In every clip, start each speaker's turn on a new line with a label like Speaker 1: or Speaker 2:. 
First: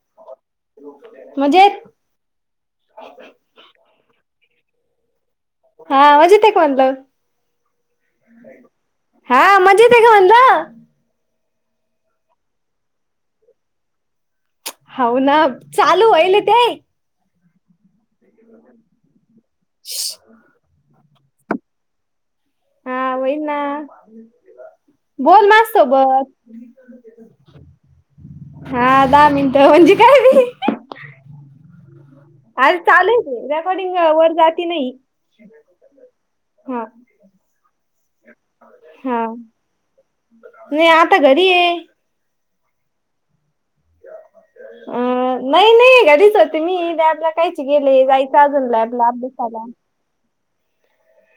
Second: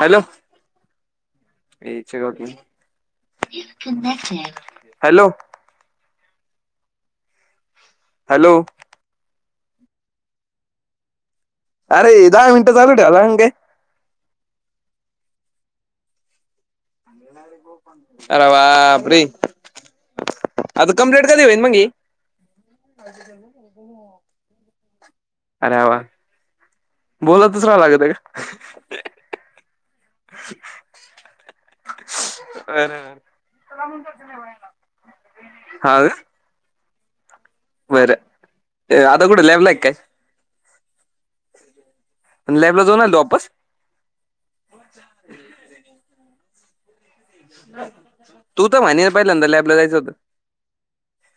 Speaker 1: Hello!
Speaker 2: मजेत
Speaker 1: hello!
Speaker 2: हा आवाज येतोय का म्हणलं?
Speaker 1: हॅलो
Speaker 2: हा म्हजेत का म्हणलं.
Speaker 1: अरे हे दहा मिनटं चालू ठेवलाय लागण काय?
Speaker 2: हो ना चालू व्हायल ते,
Speaker 1: अरे बापरे! आता कंप्लीट कधी होईन मग हे.
Speaker 2: हा होईना ना बोल माझ्या
Speaker 1: अरे वा
Speaker 2: सोबत.
Speaker 1: बोलतच राहावं लागत
Speaker 2: हा दहा मिनिटं म्हणजे काय रे,
Speaker 1: [unintelligible]
Speaker 2: आज
Speaker 1: का
Speaker 2: चालू आहे की रेकॉर्डिंग वर जाती नाही.
Speaker 1: हा
Speaker 2: हां.
Speaker 1: बरं. ते आता कुठय लॅबलाय कि काय?
Speaker 2: [unintelligible] आता घरी. आहे
Speaker 1: लॅबला जाऊन आली तू वापस?
Speaker 2: अ नाही नाही घरीच होते मी [unintelligible] कायचे गेले जायचं
Speaker 1: तू
Speaker 2: अजून
Speaker 1: तर
Speaker 2: लॅब ला
Speaker 1: म्हणे पहिल्यांदा
Speaker 2: अभ्यासाला.
Speaker 1: लॅबला जायचं होतं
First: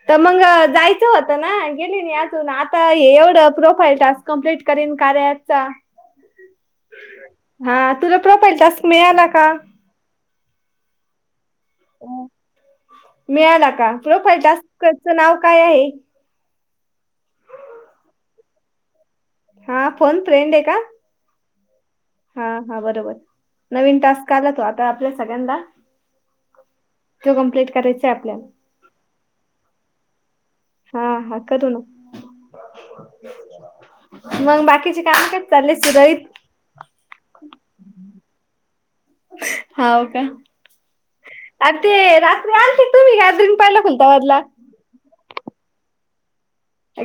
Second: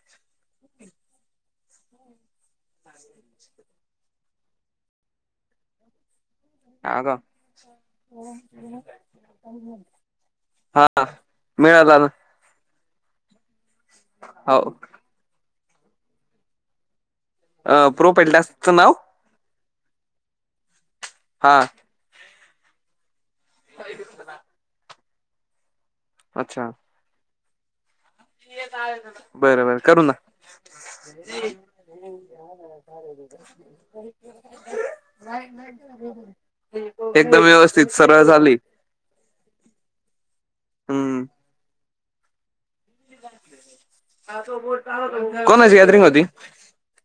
Speaker 2: तर मंग अ जायचं होतं ना गेली नाही अजून, आता हे एवढं प्रोफाईल टास्क - कंप्लीट करीन कार्याचा
Speaker 1: हा का
Speaker 2: हा तुला प्रॉपईल टास्क मिळाला का?
Speaker 1: हा. मिळाला ना.
Speaker 2: मिळाला का, प्रोफाइल
Speaker 1: हो
Speaker 2: टास्कच नाव काय आहे?
Speaker 1: अ प्रोफाईल टास्कच नाव?
Speaker 2: हा फोन फ्रेंड ए का?
Speaker 1: हा.
Speaker 2: हा हा बरोबर नवीन टास्क आला तो आता आपल्या सगळ्यांना-
Speaker 1: अच्छा.
Speaker 2: ते कंम्प्लिट करायचय आपल्याला.
Speaker 1: बर, बर करू ना.
Speaker 2: हा हा करू ना.
Speaker 1: [inaudible]
Speaker 2: मग बाकीचे काम काय चालले सुरळीत?
Speaker 1: एकदम व्यवस्थित [unintelligible]
Speaker 2: हाव का?
Speaker 1: हम्म
Speaker 2: आणि ते रात्री आलते. तुम्ही गॅदरींग पाहल खुलताबादला.
Speaker 1: कोणाची गॅदरिंग होती?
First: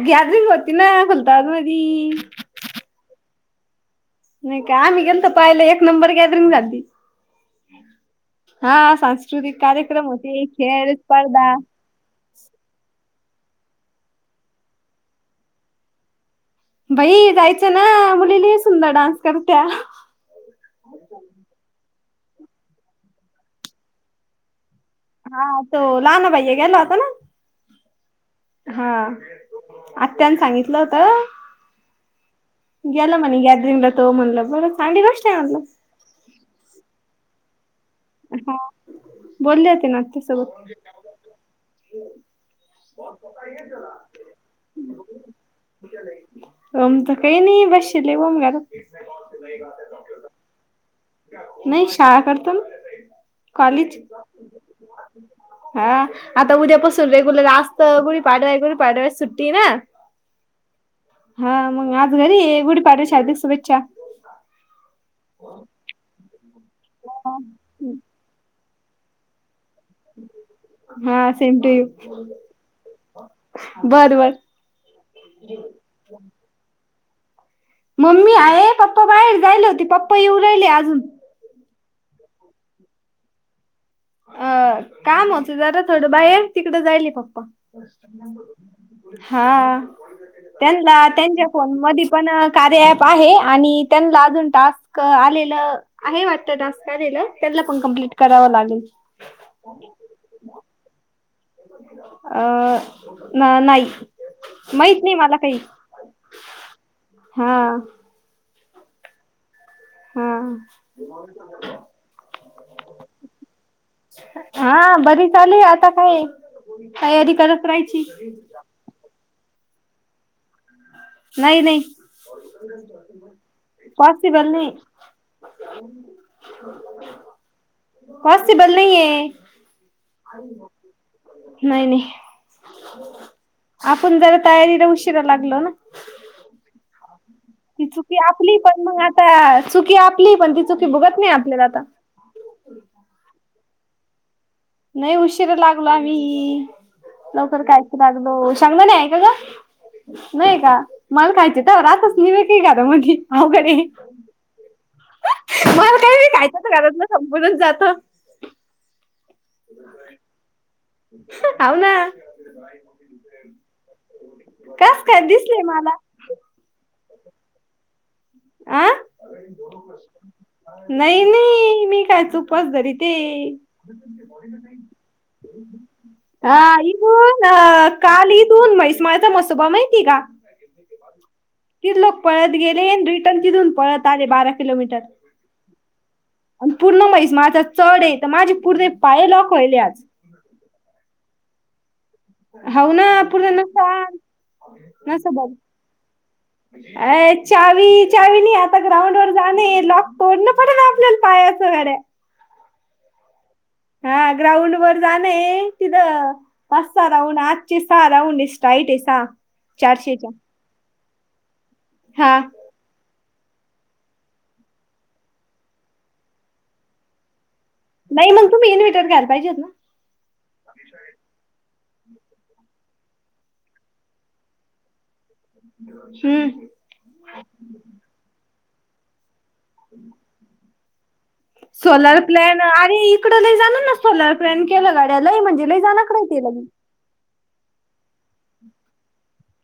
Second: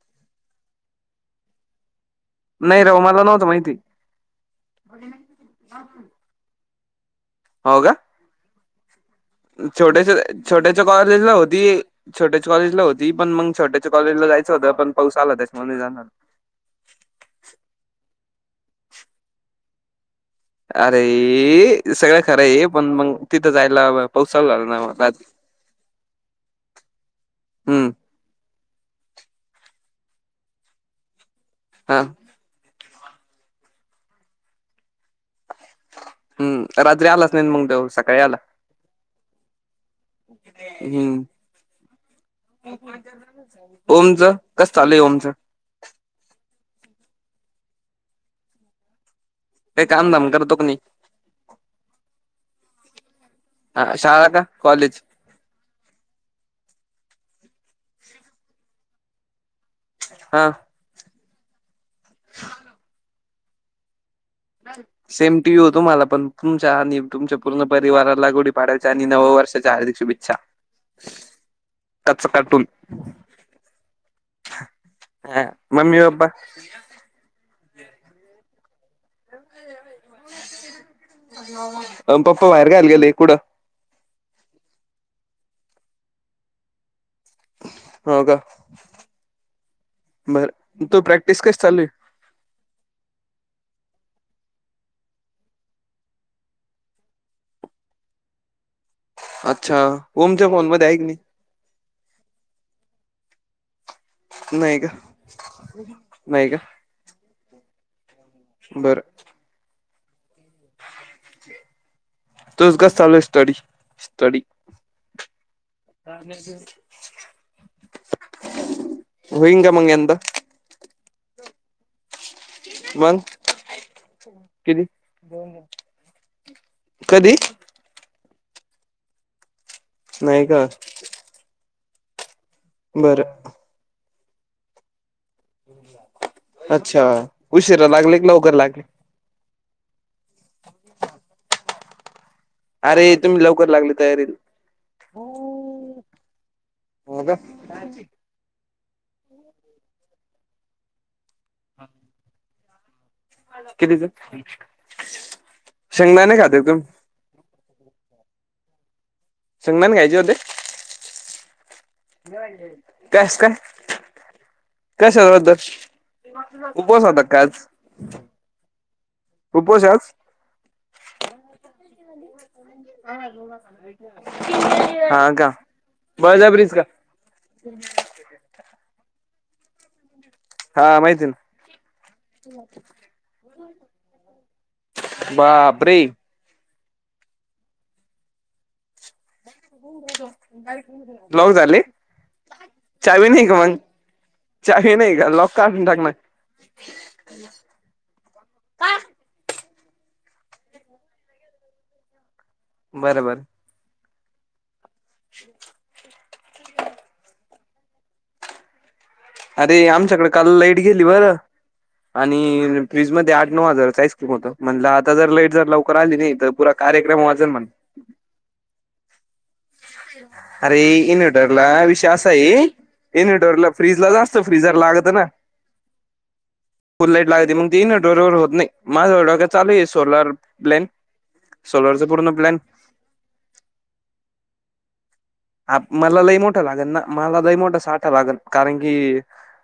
Speaker 2: गॅदरींग होती ना, खुलताबाद मधी.
Speaker 1: नाही राव मला नव्हतं माहिती.
Speaker 2: नाही का. आम्ही गेलतो पाहिलं एक नंबर गॅदरिंग झालती.
Speaker 1: हो का.
Speaker 2: हा सां-
Speaker 1: छोट्याशा छोट्याच्या कॉलेजला होती. छोट्याच्या कॉलेजला होती पण मंग छोट्याच्या कॉलेजला जायचं होत पण पाऊस आला त्याच्यामुळे नाही जाणार.
Speaker 2: बाई जायचं ना मुली लई सुंदर डान्स करत्या.
Speaker 1: अरे ए सगळं खरं आहे पण मंग तिथं जायला पाऊस चालू झाला ना.
Speaker 2: हा तो लहाना भैय्या गेला होता ना.
Speaker 1: हम्म.
Speaker 2: हा. आत्यान सांगितलं होतं.
Speaker 1: हा.
Speaker 2: गेला म्हणे गॅदरिंगला तो म्हणलं बर चांगली गोष्ट य म्हणलं.
Speaker 1: हम्म रात्री आलाच नाही मंग त्यो सकाळी आला.
Speaker 2: बोलले होते ना ते स
Speaker 1: हम्म
Speaker 2: [unintelligible]
Speaker 1: ओमचं? कस चालय ओमच?
Speaker 2: ओमचं काही नाही बशेल ए [unintelligible]
Speaker 1: काई कामं - धाम करतो की नाही?
Speaker 2: नाही शाळा करतो ना.
Speaker 1: हा
Speaker 2: कॉलेज.
Speaker 1: शाळा का कॉलेज
Speaker 2: हा आता उद्यापासून रेग्युलर असत, गुडी पाडवा हाय गुडी पाडव्याची सुट्टी ना.
Speaker 1: हा.
Speaker 2: हा मग आज घरी आहे. गुढी पाडव्याच्या हार्दिक शुभेच्छा.
Speaker 1: सेम टु यु तुम्हाला पण तुमच्या आणि तुमच्या पूर्ण परिवाराला गुडी पाडव्याच्या आणि नव वर्षाच्या हार्दिक शुभेच्छा.
Speaker 2: हा सेम टु यू
Speaker 1: कच्च कार्टून
Speaker 2: बर बर.
Speaker 1: हा मम्मी पप्पा
Speaker 2: मम्मी आहे पप्पा बाहेर जायेल होते पप्पा येऊ राहिले अजून.
Speaker 1: अ पप्पा बाहेर [unintelligible] कायला गेले कुडं.
Speaker 2: अ -काम होत जरा थोडं बाहेर तिकडं जाईले पप्पा.
Speaker 1: हो का
Speaker 2: हा
Speaker 1: बर
Speaker 2: त्यांना
Speaker 1: तू प्रॅक्टिस
Speaker 2: त्यांच्या
Speaker 1: कशी
Speaker 2: फोन
Speaker 1: चालू आहे
Speaker 2: मधी पण कार्या ॲप आहे आणि त्यांना अजून टास्क आलेलं आहे वाटतं टास्क आलेलं त्यानला पण कमप्लीट करावं लागल.
Speaker 1: अच्छा ओमच्या फोन मध्ये आहे की नाही?
Speaker 2: अ नाही. माहित नाही मला काही
Speaker 1: नाही का
Speaker 2: हा.
Speaker 1: बरं.
Speaker 2: हा.
Speaker 1: तुझ चालू हाय स्टडी. स्टडी
Speaker 2: हा बरी चाली आता काय तयारी करत रायची.
Speaker 1: व्हईन का मग यंदा?
Speaker 2: नाही नाही
Speaker 1: मग
Speaker 2: पॉसिबल नाही.
Speaker 1: किती कधी?
Speaker 2: पॉसिबल नाही आहे
Speaker 1: नाही का
Speaker 2: नाही नाही.
Speaker 1: बर
Speaker 2: आपण जरा तयारीला उशिरा लागलो. ना
Speaker 1: अच्छा उशिरा लागले की लवकर लागले
Speaker 2: आ चुकी आपली हे पण ती चुकी भोगतन हे आपल्याला आता.
Speaker 1: अरे तुम्ही लवकर लागले तयारीला.
Speaker 2: नाही उशीरा लागलो आम्ही
Speaker 1: हो का
Speaker 2: लवकर [unintelligible] हॅलो चांगलं नाही आहे का ग? नाही का मला खायचे तवर आता ठीक आहे आता म्हटली अवघड आहे
Speaker 1: कितीच
Speaker 2: मला काही बी
Speaker 1: शेंगदाणे खाते
Speaker 2: खायचंत
Speaker 1: तुम्ही
Speaker 2: घरातलं संपूनच जात.
Speaker 1: शेंगदाणे खायचे होते.
Speaker 2: हाव ना.
Speaker 1: कस काय
Speaker 2: कस काय
Speaker 1: कशा बदल?
Speaker 2: दिसले मला
Speaker 1: उपवास होता काय आज
Speaker 2: आ
Speaker 1: उपवास आहे आज.
Speaker 2: नाही नाही मी काय चुक
Speaker 1: हा का.
Speaker 2: हा
Speaker 1: बळजबरीच का
Speaker 2: इथून अ काल इथून मैस माळचा मसोबा माहीती हाय का?
Speaker 1: हा माहित आहे न.
Speaker 2: तीथ लोक पळत गेले अन रिटर्न तिथून पळत आले बारा किलोमीटर.
Speaker 1: बापरे
Speaker 2: आणि पूर्ण मैस माळचा चढ आहे तर माझे पूर्ण पाय लॉक व्हायले आज.
Speaker 1: ब्लाउज आले.
Speaker 2: हाव ना
Speaker 1: चावी नाही
Speaker 2: पूर्ण
Speaker 1: का मग
Speaker 2: नसा
Speaker 1: चावी नाही का लॉक काढून टाक ना.
Speaker 2: [inaudible] ए चावी, चावी नाही आता ग्राउंड वर जाणं हे लॉक तोंडन पडल आपल्याला पायाचं गड्या.
Speaker 1: बरं बरं.
Speaker 2: हा, ग्राउंड वर जाणे हे. तिथं पाच, सहा राऊंड आजचे सहा राऊंड राईट आहे सहा, चारशेच्या.
Speaker 1: ती गेली बर
Speaker 2: हा
Speaker 1: आणि फ्रीज मध्ये आठ नऊ हजारचं, आईस्क्रीम होतं. म्हणलं आता जर लाईट जर लवकर आली नाही, तर पुरा कार्यक्रम वाजल म्हण
Speaker 2: नाही, मग तुम्ही इन्व्हेटर घ्यायला पाहीजेत ना.
Speaker 1: अरे इन्व्हर्टरला विषय असा आहे इन्व्हर्टरला फ्रिज ला जास्त फ्रीझर लागतं ना.
Speaker 2: हम्म.
Speaker 1: फूल लाईट लागते, मग ती इन्व्हर्टरवर होत नाही. माझा बी डोक्यात चालू आहे, सोलर प्लॅन सोलरचा
Speaker 2: सोलर
Speaker 1: पूर्ण
Speaker 2: प्लॅन, आरे इकडं लई जणांना सोलर प्लॅन केलेला आहे. लई म्हणजे लई जणाकडं
Speaker 1: मला
Speaker 2: आहे
Speaker 1: लई
Speaker 2: केलेलं.
Speaker 1: मोठा लागेल ना मला लई मोठा साठा लागल, कारण की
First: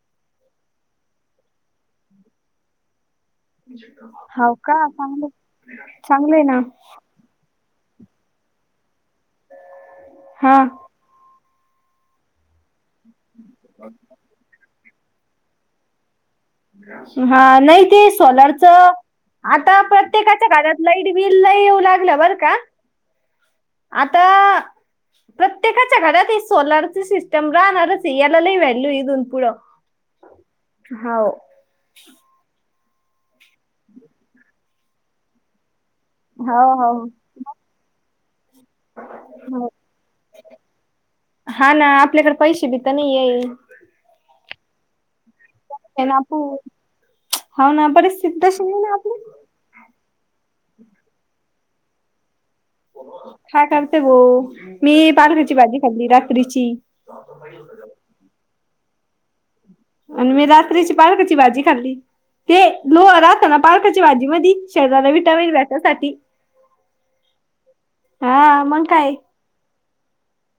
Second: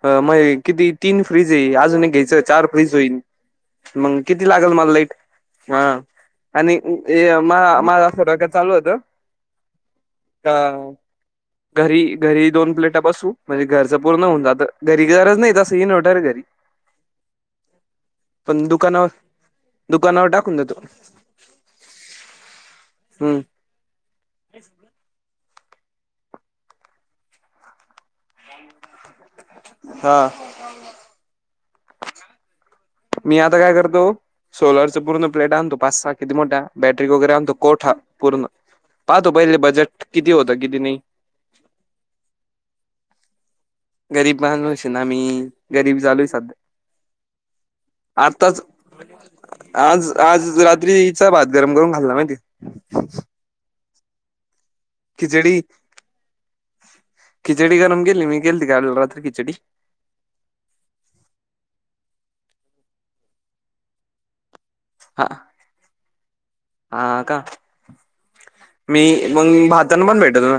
Speaker 1: मग हे किती तीन फ्रीज आहे, अजून एक घ्यायचं चार फ्रीज होईल. मंग किती
Speaker 2: हाव
Speaker 1: लागेल
Speaker 2: का
Speaker 1: मला लाईट,
Speaker 2: चांगलं
Speaker 1: हा.
Speaker 2: चांगलंय ना
Speaker 1: आणि ते मा माझं डोक्यांत असं चालु होतं, एक
Speaker 2: हा
Speaker 1: का घरी, घरी दोन प्लेटा बसवू, म्हणजे घरचं पूर्ण होऊन जातं. घरी गरज नाही, तसंही इन्व्हर्टर आहे घरी.
Speaker 2: हा, नाही ते
Speaker 1: पण
Speaker 2: सोलारचं
Speaker 1: दुकानावर
Speaker 2: आता
Speaker 1: दुकानावर
Speaker 2: प्रत्येकाच्या
Speaker 1: टाकून
Speaker 2: घरात,
Speaker 1: देतो
Speaker 2: लाईट बिल लई येऊ लागलं बर का?
Speaker 1: हम्.
Speaker 2: आता प्रत्येकाच्या घरात एक सोलारची, सिस्टम राहणारच आहे. याला लई व्हॅल्यू, आहे इथून पुढं.
Speaker 1: हा.
Speaker 2: हाव.
Speaker 1: मी आता काय करतो, सोलरचं पूर्ण प्लेटा आणतो पाच-सहा किती मोठ्या
Speaker 2: हाव हाव
Speaker 1: बॅटरी वगैरे आणतो, कोठा पूर्ण. पाहतो पहिले
Speaker 2: हाव.
Speaker 1: बजेट, किती होतं किती नाही.
Speaker 2: हा ना, आपल्याकडे पैसे बी तर नाहीये.
Speaker 1: गरीब, माणूस आहे ना मी? गरीब
Speaker 2: हे ना
Speaker 1: चालू आहे
Speaker 2: पू.
Speaker 1: सध्या
Speaker 2: हो ना. परिस्थिती
Speaker 1: आताच
Speaker 2: तशी नाहीये ना आपली.
Speaker 1: आज, आज रात्रीचा भात गरम करून खाल्ला माहितीऐ.
Speaker 2: काय करते गो? मी पालकाची
Speaker 1: खिचडी
Speaker 2: भाजी खाल्ली रात्रीची.
Speaker 1: खिचडी गरम केली. मी केलती, काल रात्री खिचडी.
Speaker 2: अन मी रात्रीची, पालकाची भाजी खाल्ली. ते लोह राहता ना, पालकाच्या भाजी मधी. शरीराला,
Speaker 1: हा
Speaker 2: विटामिन भेटण्यासाठी.
Speaker 1: हा का
Speaker 2: हा मंग
Speaker 1: मी
Speaker 2: काय?
Speaker 1: मग भातानं पण भेटल ना?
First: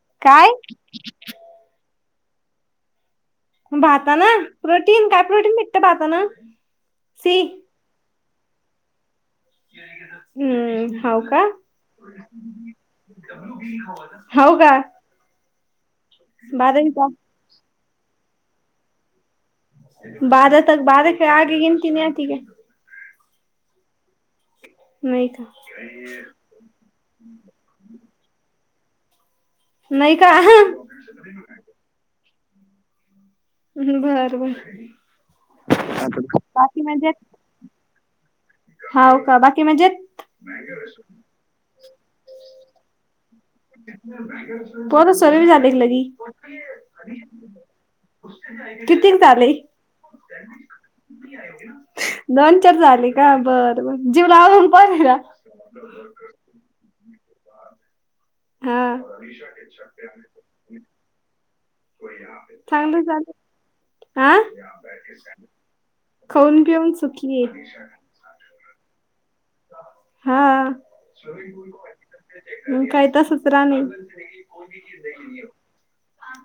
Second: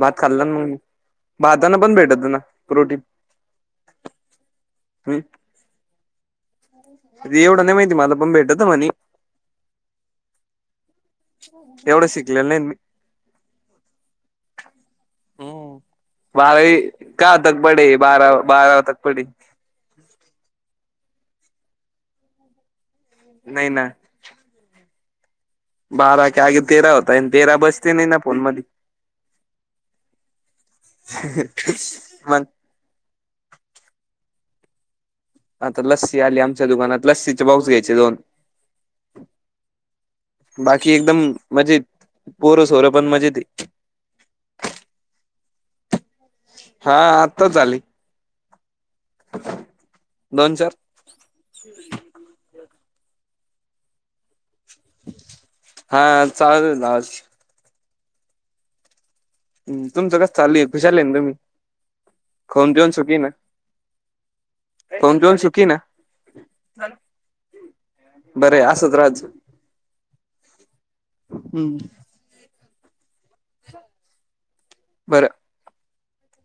Speaker 1: भात खाल्लांन
Speaker 2: काय
Speaker 1: मग मी. भातानं पण, भेटतं ना प्रोटीन.
Speaker 2: भातानं? प्रोटीन?
Speaker 1: हम्
Speaker 2: काय प्रोटीन भेटतं भातानं?
Speaker 1: एवढं नाही माहिती मला, पण भेटत म्हणे.
Speaker 2: हम्म, हो का?
Speaker 1: एवढं शिकलेलं नाही मी.
Speaker 2: हो का?
Speaker 1: हम्म बारावी, कहा तक पढे? बारावी तक पढे.
Speaker 2: बारातक. बारा के आगे, गीनती नही आती क्या?
Speaker 1: नाही ना.
Speaker 2: नाही का.
Speaker 1: बारा क तेरा होताय, तेरा बसते नाही ना फोन मध्ये.
Speaker 2: नाही का
Speaker 1: [unintelligible]
Speaker 2: बर बर
Speaker 1: आता लस्सी आली आमच्या
Speaker 2: बाकी
Speaker 1: दुकानात
Speaker 2: मजेत
Speaker 1: लस्सीचे बॉक्स घ्यायचे दोन.
Speaker 2: हाव का बाकी मजेत
Speaker 1: बाकी एकदम मजेत. पोरं सोरं पण मजेत आहेत.
Speaker 2: [inaudible]
Speaker 1: हा आताच झाली
Speaker 2: कितीक झाले
Speaker 1: दोन चार
Speaker 2: दोन चार झाले का बरं बरं मग जीव लावून परे
Speaker 1: हा चालल ना.
Speaker 2: हा
Speaker 1: हम्म तुमचं कस चालू आहे खुशालय आहे ना तुम्ही खाऊन पिऊन
Speaker 2: चांगलं
Speaker 1: सुकी आहे ना.
Speaker 2: चालेल हा
Speaker 1: खाऊन पिऊन सुखी ना
Speaker 2: खाऊन पिऊन सुकी.
Speaker 1: बरं आहे असंच राहत जा.
Speaker 2: हा म काय तस सराणी
Speaker 1: बरं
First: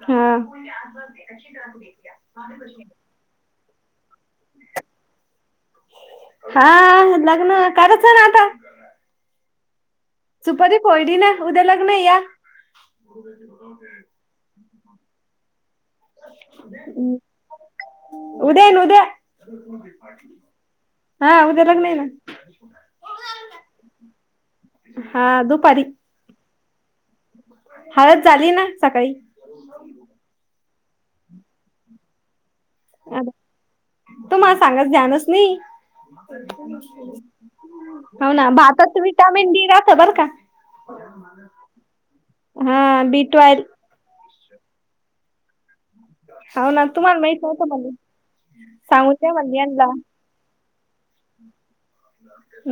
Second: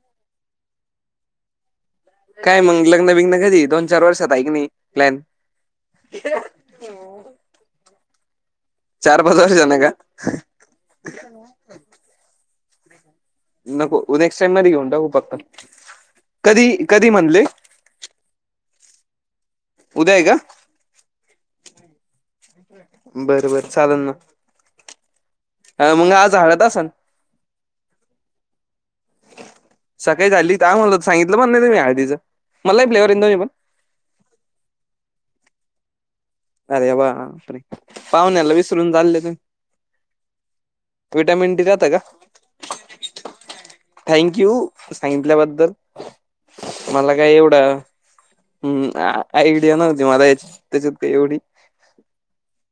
Speaker 2: हम [inaudible]
Speaker 1: काय मंग लग्न बिघ्न कधी दोन चार वर्षात ऐ का नाही प्लॅन.
Speaker 2: हा लग्न करायचंय ना आता.
Speaker 1: चार पाच वर्षा न का.
Speaker 2: सुपारी फोयडी ना उद्या लग्न या.
Speaker 1: नको नेक्स्ट टाईम म घेऊन पत्ता, कधी कधी म्हणले
Speaker 2: उद्या आहे ना उद्या
Speaker 1: उद्या आहे का
Speaker 2: हा उद्या लग्न आहे ना.
Speaker 1: बर बर चालेल ना.
Speaker 2: हा दु
Speaker 1: हा मग आज हळद असन-
Speaker 2: हळद झाली ना सकाळी.
Speaker 1: सकाळी झाली का म्हण सांगितलं पण नाही मी आहदीचं मला फ्लेवर येन दोनही पण
Speaker 2: तुम्हाला सांगायचं ध्यानच नाही.
Speaker 1: अरे वा
Speaker 2: हो ना
Speaker 1: पाहुण्याला विसरून
Speaker 2: भातात
Speaker 1: चालले तुम्ही
Speaker 2: विटामिन डी राहत बर का?
Speaker 1: विटॅमिन डी राहत का.
Speaker 2: हा बी ट्वेल.
Speaker 1: थँंक यू सांगितल्याबद्दल.
Speaker 2: हो ना
Speaker 1: मला
Speaker 2: तुम्हाला
Speaker 1: काय
Speaker 2: माहित नव्हतं
Speaker 1: एवढं
Speaker 2: म्हणले
Speaker 1: हम्म
Speaker 2: सांगून द्या म्हणले
Speaker 1: आयडिया
Speaker 2: यांना
Speaker 1: नव्हती मला यांची. तेच्यात काय एवढी.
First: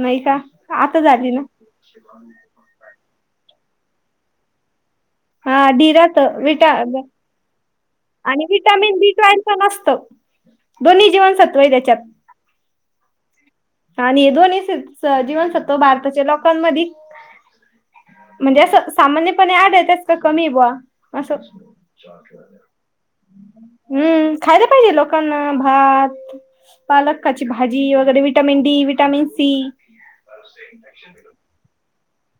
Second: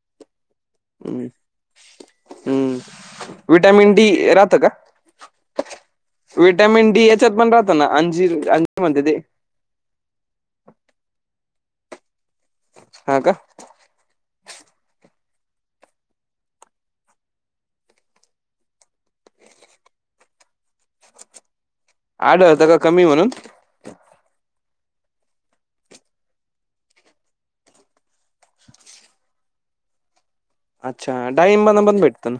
Speaker 2: नाही का. आता
Speaker 1: हम्
Speaker 2: झाली ना
Speaker 1: हम्म विटामिन डी राहतं का.
Speaker 2: हा डी राहतं विटा
Speaker 1: विटॅमिन डी यांच्यात पण राहत ना अंजीर
Speaker 2: आणि
Speaker 1: अंजी म्हण
Speaker 2: विटामिन बी
Speaker 1: ते,
Speaker 2: ट्वेल्व पण असतं दोन्ही जीवनसत्व आहे त्यांच्यात.
Speaker 1: हा का
Speaker 2: हा आणि हे जीवनसत्तव भारताच्या लोकांमध्येध म्हणजे असं सामान्यपणे आढळत्यात का कमी बुवा. असं
Speaker 1: आढळतं का कमी हाय म्हणून,
Speaker 2: हम्म खायला पाहिजे लोकांना भात पालकाची भाजी वगैरे. Vitamin D vitamin C.
Speaker 1: अच्छा डाईंबांमधून पण भेटत ना.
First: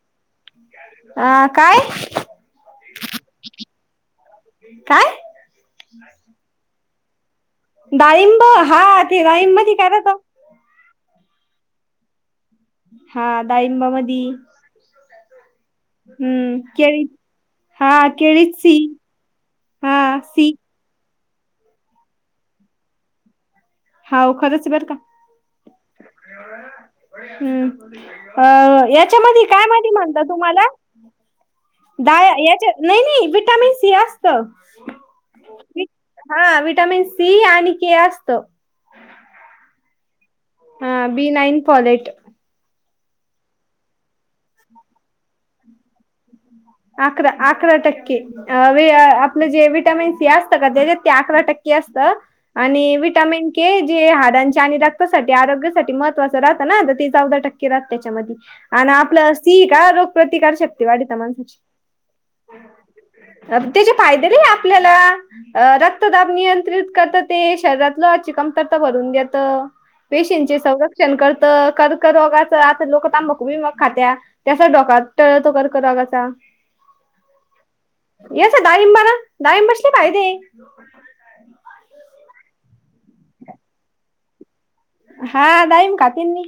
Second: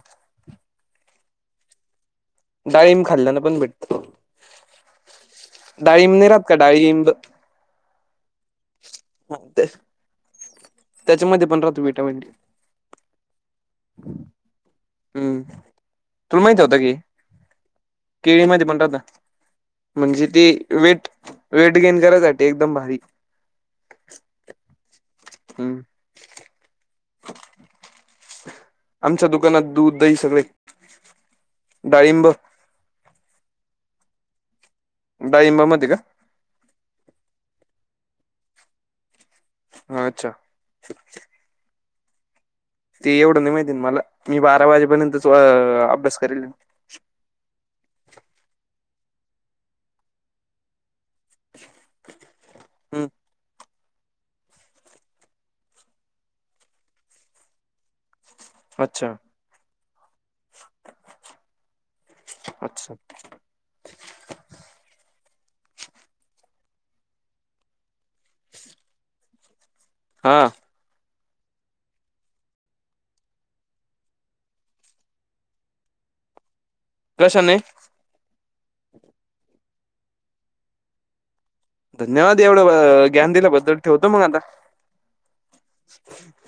Speaker 2: हा काय...
Speaker 1: डाळिंब खाल्ल्यान पण भेटत
Speaker 2: काय
Speaker 1: डाळिंब नाही राहत का डाळिंब.
Speaker 2: डाळिंब हा ते डाळिंब काय राहत.
Speaker 1: त्याच्यामध्ये पण राहत व्हिटॅमिन डी.
Speaker 2: हा डाळिंबा मधी.
Speaker 1: हम्म... तुला
Speaker 2: हम्म
Speaker 1: माहिती होत की
Speaker 2: केळी हा
Speaker 1: केळी
Speaker 2: केळीत
Speaker 1: मध्ये
Speaker 2: सी
Speaker 1: पण राहत
Speaker 2: हा
Speaker 1: म म्हणजे ते.
Speaker 2: सी
Speaker 1: वेट वेट गेन करायसाठी एकदम भारी.
Speaker 2: हो खरंच बर का.
Speaker 1: हम्...
Speaker 2: हम्म
Speaker 1: आमच्या
Speaker 2: याच्यामध्ये काय
Speaker 1: दुकानात
Speaker 2: माहिती
Speaker 1: दूध दही
Speaker 2: म्हणतात
Speaker 1: सगळे
Speaker 2: तुम्हाला.
Speaker 1: डाळिंब
Speaker 2: दाया याच्या नाही नाही विटामिन सी असत.
Speaker 1: डाळिंबामध्ये का
Speaker 2: हा विटामिन सी आणि केअसत.
Speaker 1: ह अच्छा.
Speaker 2: हा, बी नाईन पॉलेट.
Speaker 1: ते एवढं नाही माहिती मला, मी बारा वाजेपर्यंत अभ्यासथोडा करेल.
Speaker 2: अकरा, अकरा टक्के आपलं जे विटामिन सी असतं का त्याच्यात, ते अकरा टक्के. के असतं, आणि
Speaker 1: हम्म,
Speaker 2: वीटामीन के. जे हाडांच्या आणि रक्तासाठी आरोग्यासाठी महत्वाच राहत ना, ते चौदा टक्के राहत त्याच्यामध्ये. आणि
Speaker 1: अच्छा
Speaker 2: आपलं सी का रोगप्रतिकार शक्ती वाढवत माणसाची.
Speaker 1: अच्छा...
Speaker 2: त्याचे फायदे लई आपल्याला, रक्तदाब नियंत्रित करत ते शरीरात, लोहा ची कमतरता भरून घेतं,
Speaker 1: हा
Speaker 2: पेशीं ची संरक्षण. संरक्षण करतं, कर्कररोगाच आता लोकं तांबकु बींमाकु खात्यात. त्याचा धोका टळतो कर्करोगाचा.
Speaker 1: कश्याने?
Speaker 2: येचा डाळिंबाना, डाळिंबाचे फायदे.
Speaker 1: धन्यवाद एवढं ज्ञान दिल्याबद्दल, ठवतो मग आता.
Speaker 2: हा डाळिंब खाते मी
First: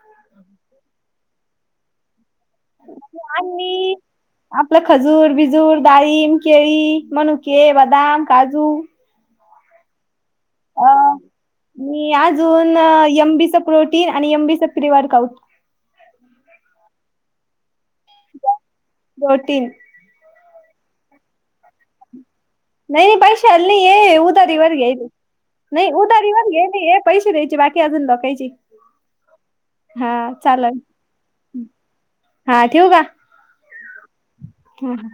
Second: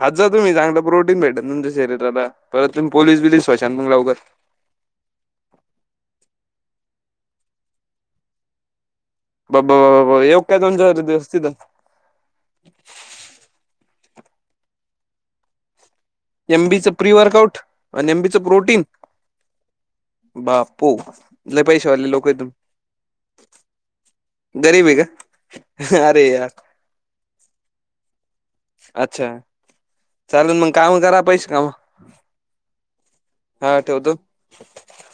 Speaker 1: खात जा तुम्ही, चांगलं प्रोटीन भेटल तुमच्या शरीराला, परत तुम्ही पोलीस बीलीस होशान मग
Speaker 2: आणि
Speaker 1: लावकर.
Speaker 2: आपलं खजूर, बिजूर, डाळीब, केळी, मणुके, बदाम, काजू.
Speaker 1: ब येऊ काय दोन
Speaker 2: अ
Speaker 1: चार दिवस तिथं?
Speaker 2: मी अजून यमबीचं प्रोटीन, आणि यमबीचं pre work out.
Speaker 1: M B च प्री वर्कआउट, आणि एमबीच प्रोटीन.
Speaker 2: प्रोटीन
Speaker 1: बापू, लय पैसे वाले लोक आय तुम्ही.
Speaker 2: नाही नाही पैसे वाली नाहीये, उदारी वर
Speaker 1: गरीब
Speaker 2: घे,
Speaker 1: आहे
Speaker 2: नाही
Speaker 1: का अरे
Speaker 2: उदारी
Speaker 1: यार
Speaker 2: वर घेयचं. पैसे द्यायची बाकीअजून लोकायचे.
Speaker 1: अच्छा, चालेल मंग काम करा पैसे कामवा. हा ठेवतो.
Speaker 2: बरं.